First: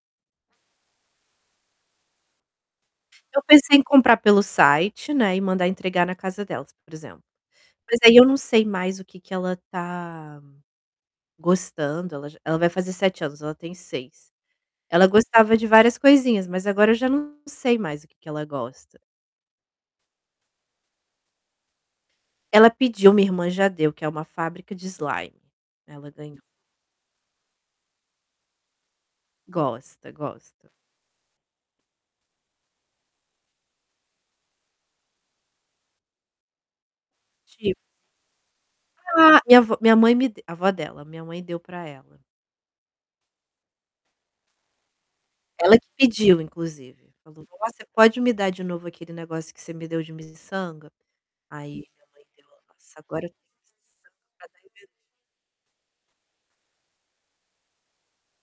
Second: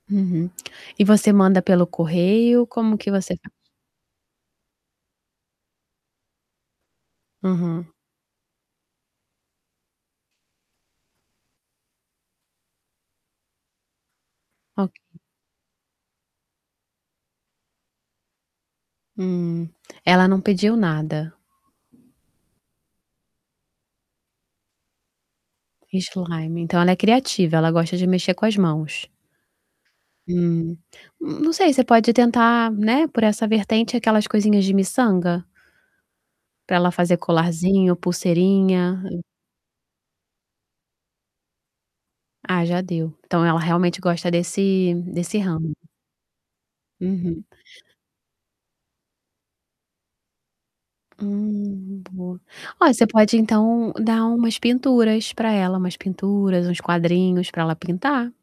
Uhum. E você manda pelo correio, como que você Eu faz? pensei em comprar pelo site, né, e mandar entregar na casa delas, por exemplo. Aham. Mas aí eu não sei mais o que que ela tá gostando, ela já ela vai fazer 7 anos ela tem 6. Ok. Ela gostava de várias coisinhas, mas agora eu já não sei mais o que que ela gosta. Hum, ela não pediu nada. Ela pediu, minha irmã já deu que é uma fábrica de slime. Ela ganhou. Slime, então ela é criativa, ela gosta de mexer com as mãos. Gosta, gosta. Hum, não sei, você pode tentar, né, por essa vertente aquelas coisinhas de miçanga? Para ela fazer Ti colarzinho, pulseirinha. Ah, e avó minha mãe me deu a avó dela, minha mãe deu pra ela. Ah, já deu, então ela realmente gosta desse desse ramo. Ela que pediu, inclusive Uhum. falou: "Vó, você pode me dar de novo aquele negócio que você me deu de miçanga?" Aí, Hum, minha mãe boa. deu o Ó, "Nossa, você agora eu pode tenho miçanga então, dar umas pra dar e vender". pinturas pra ela, umas pinturas, uns quadrinhos pra ela pintar.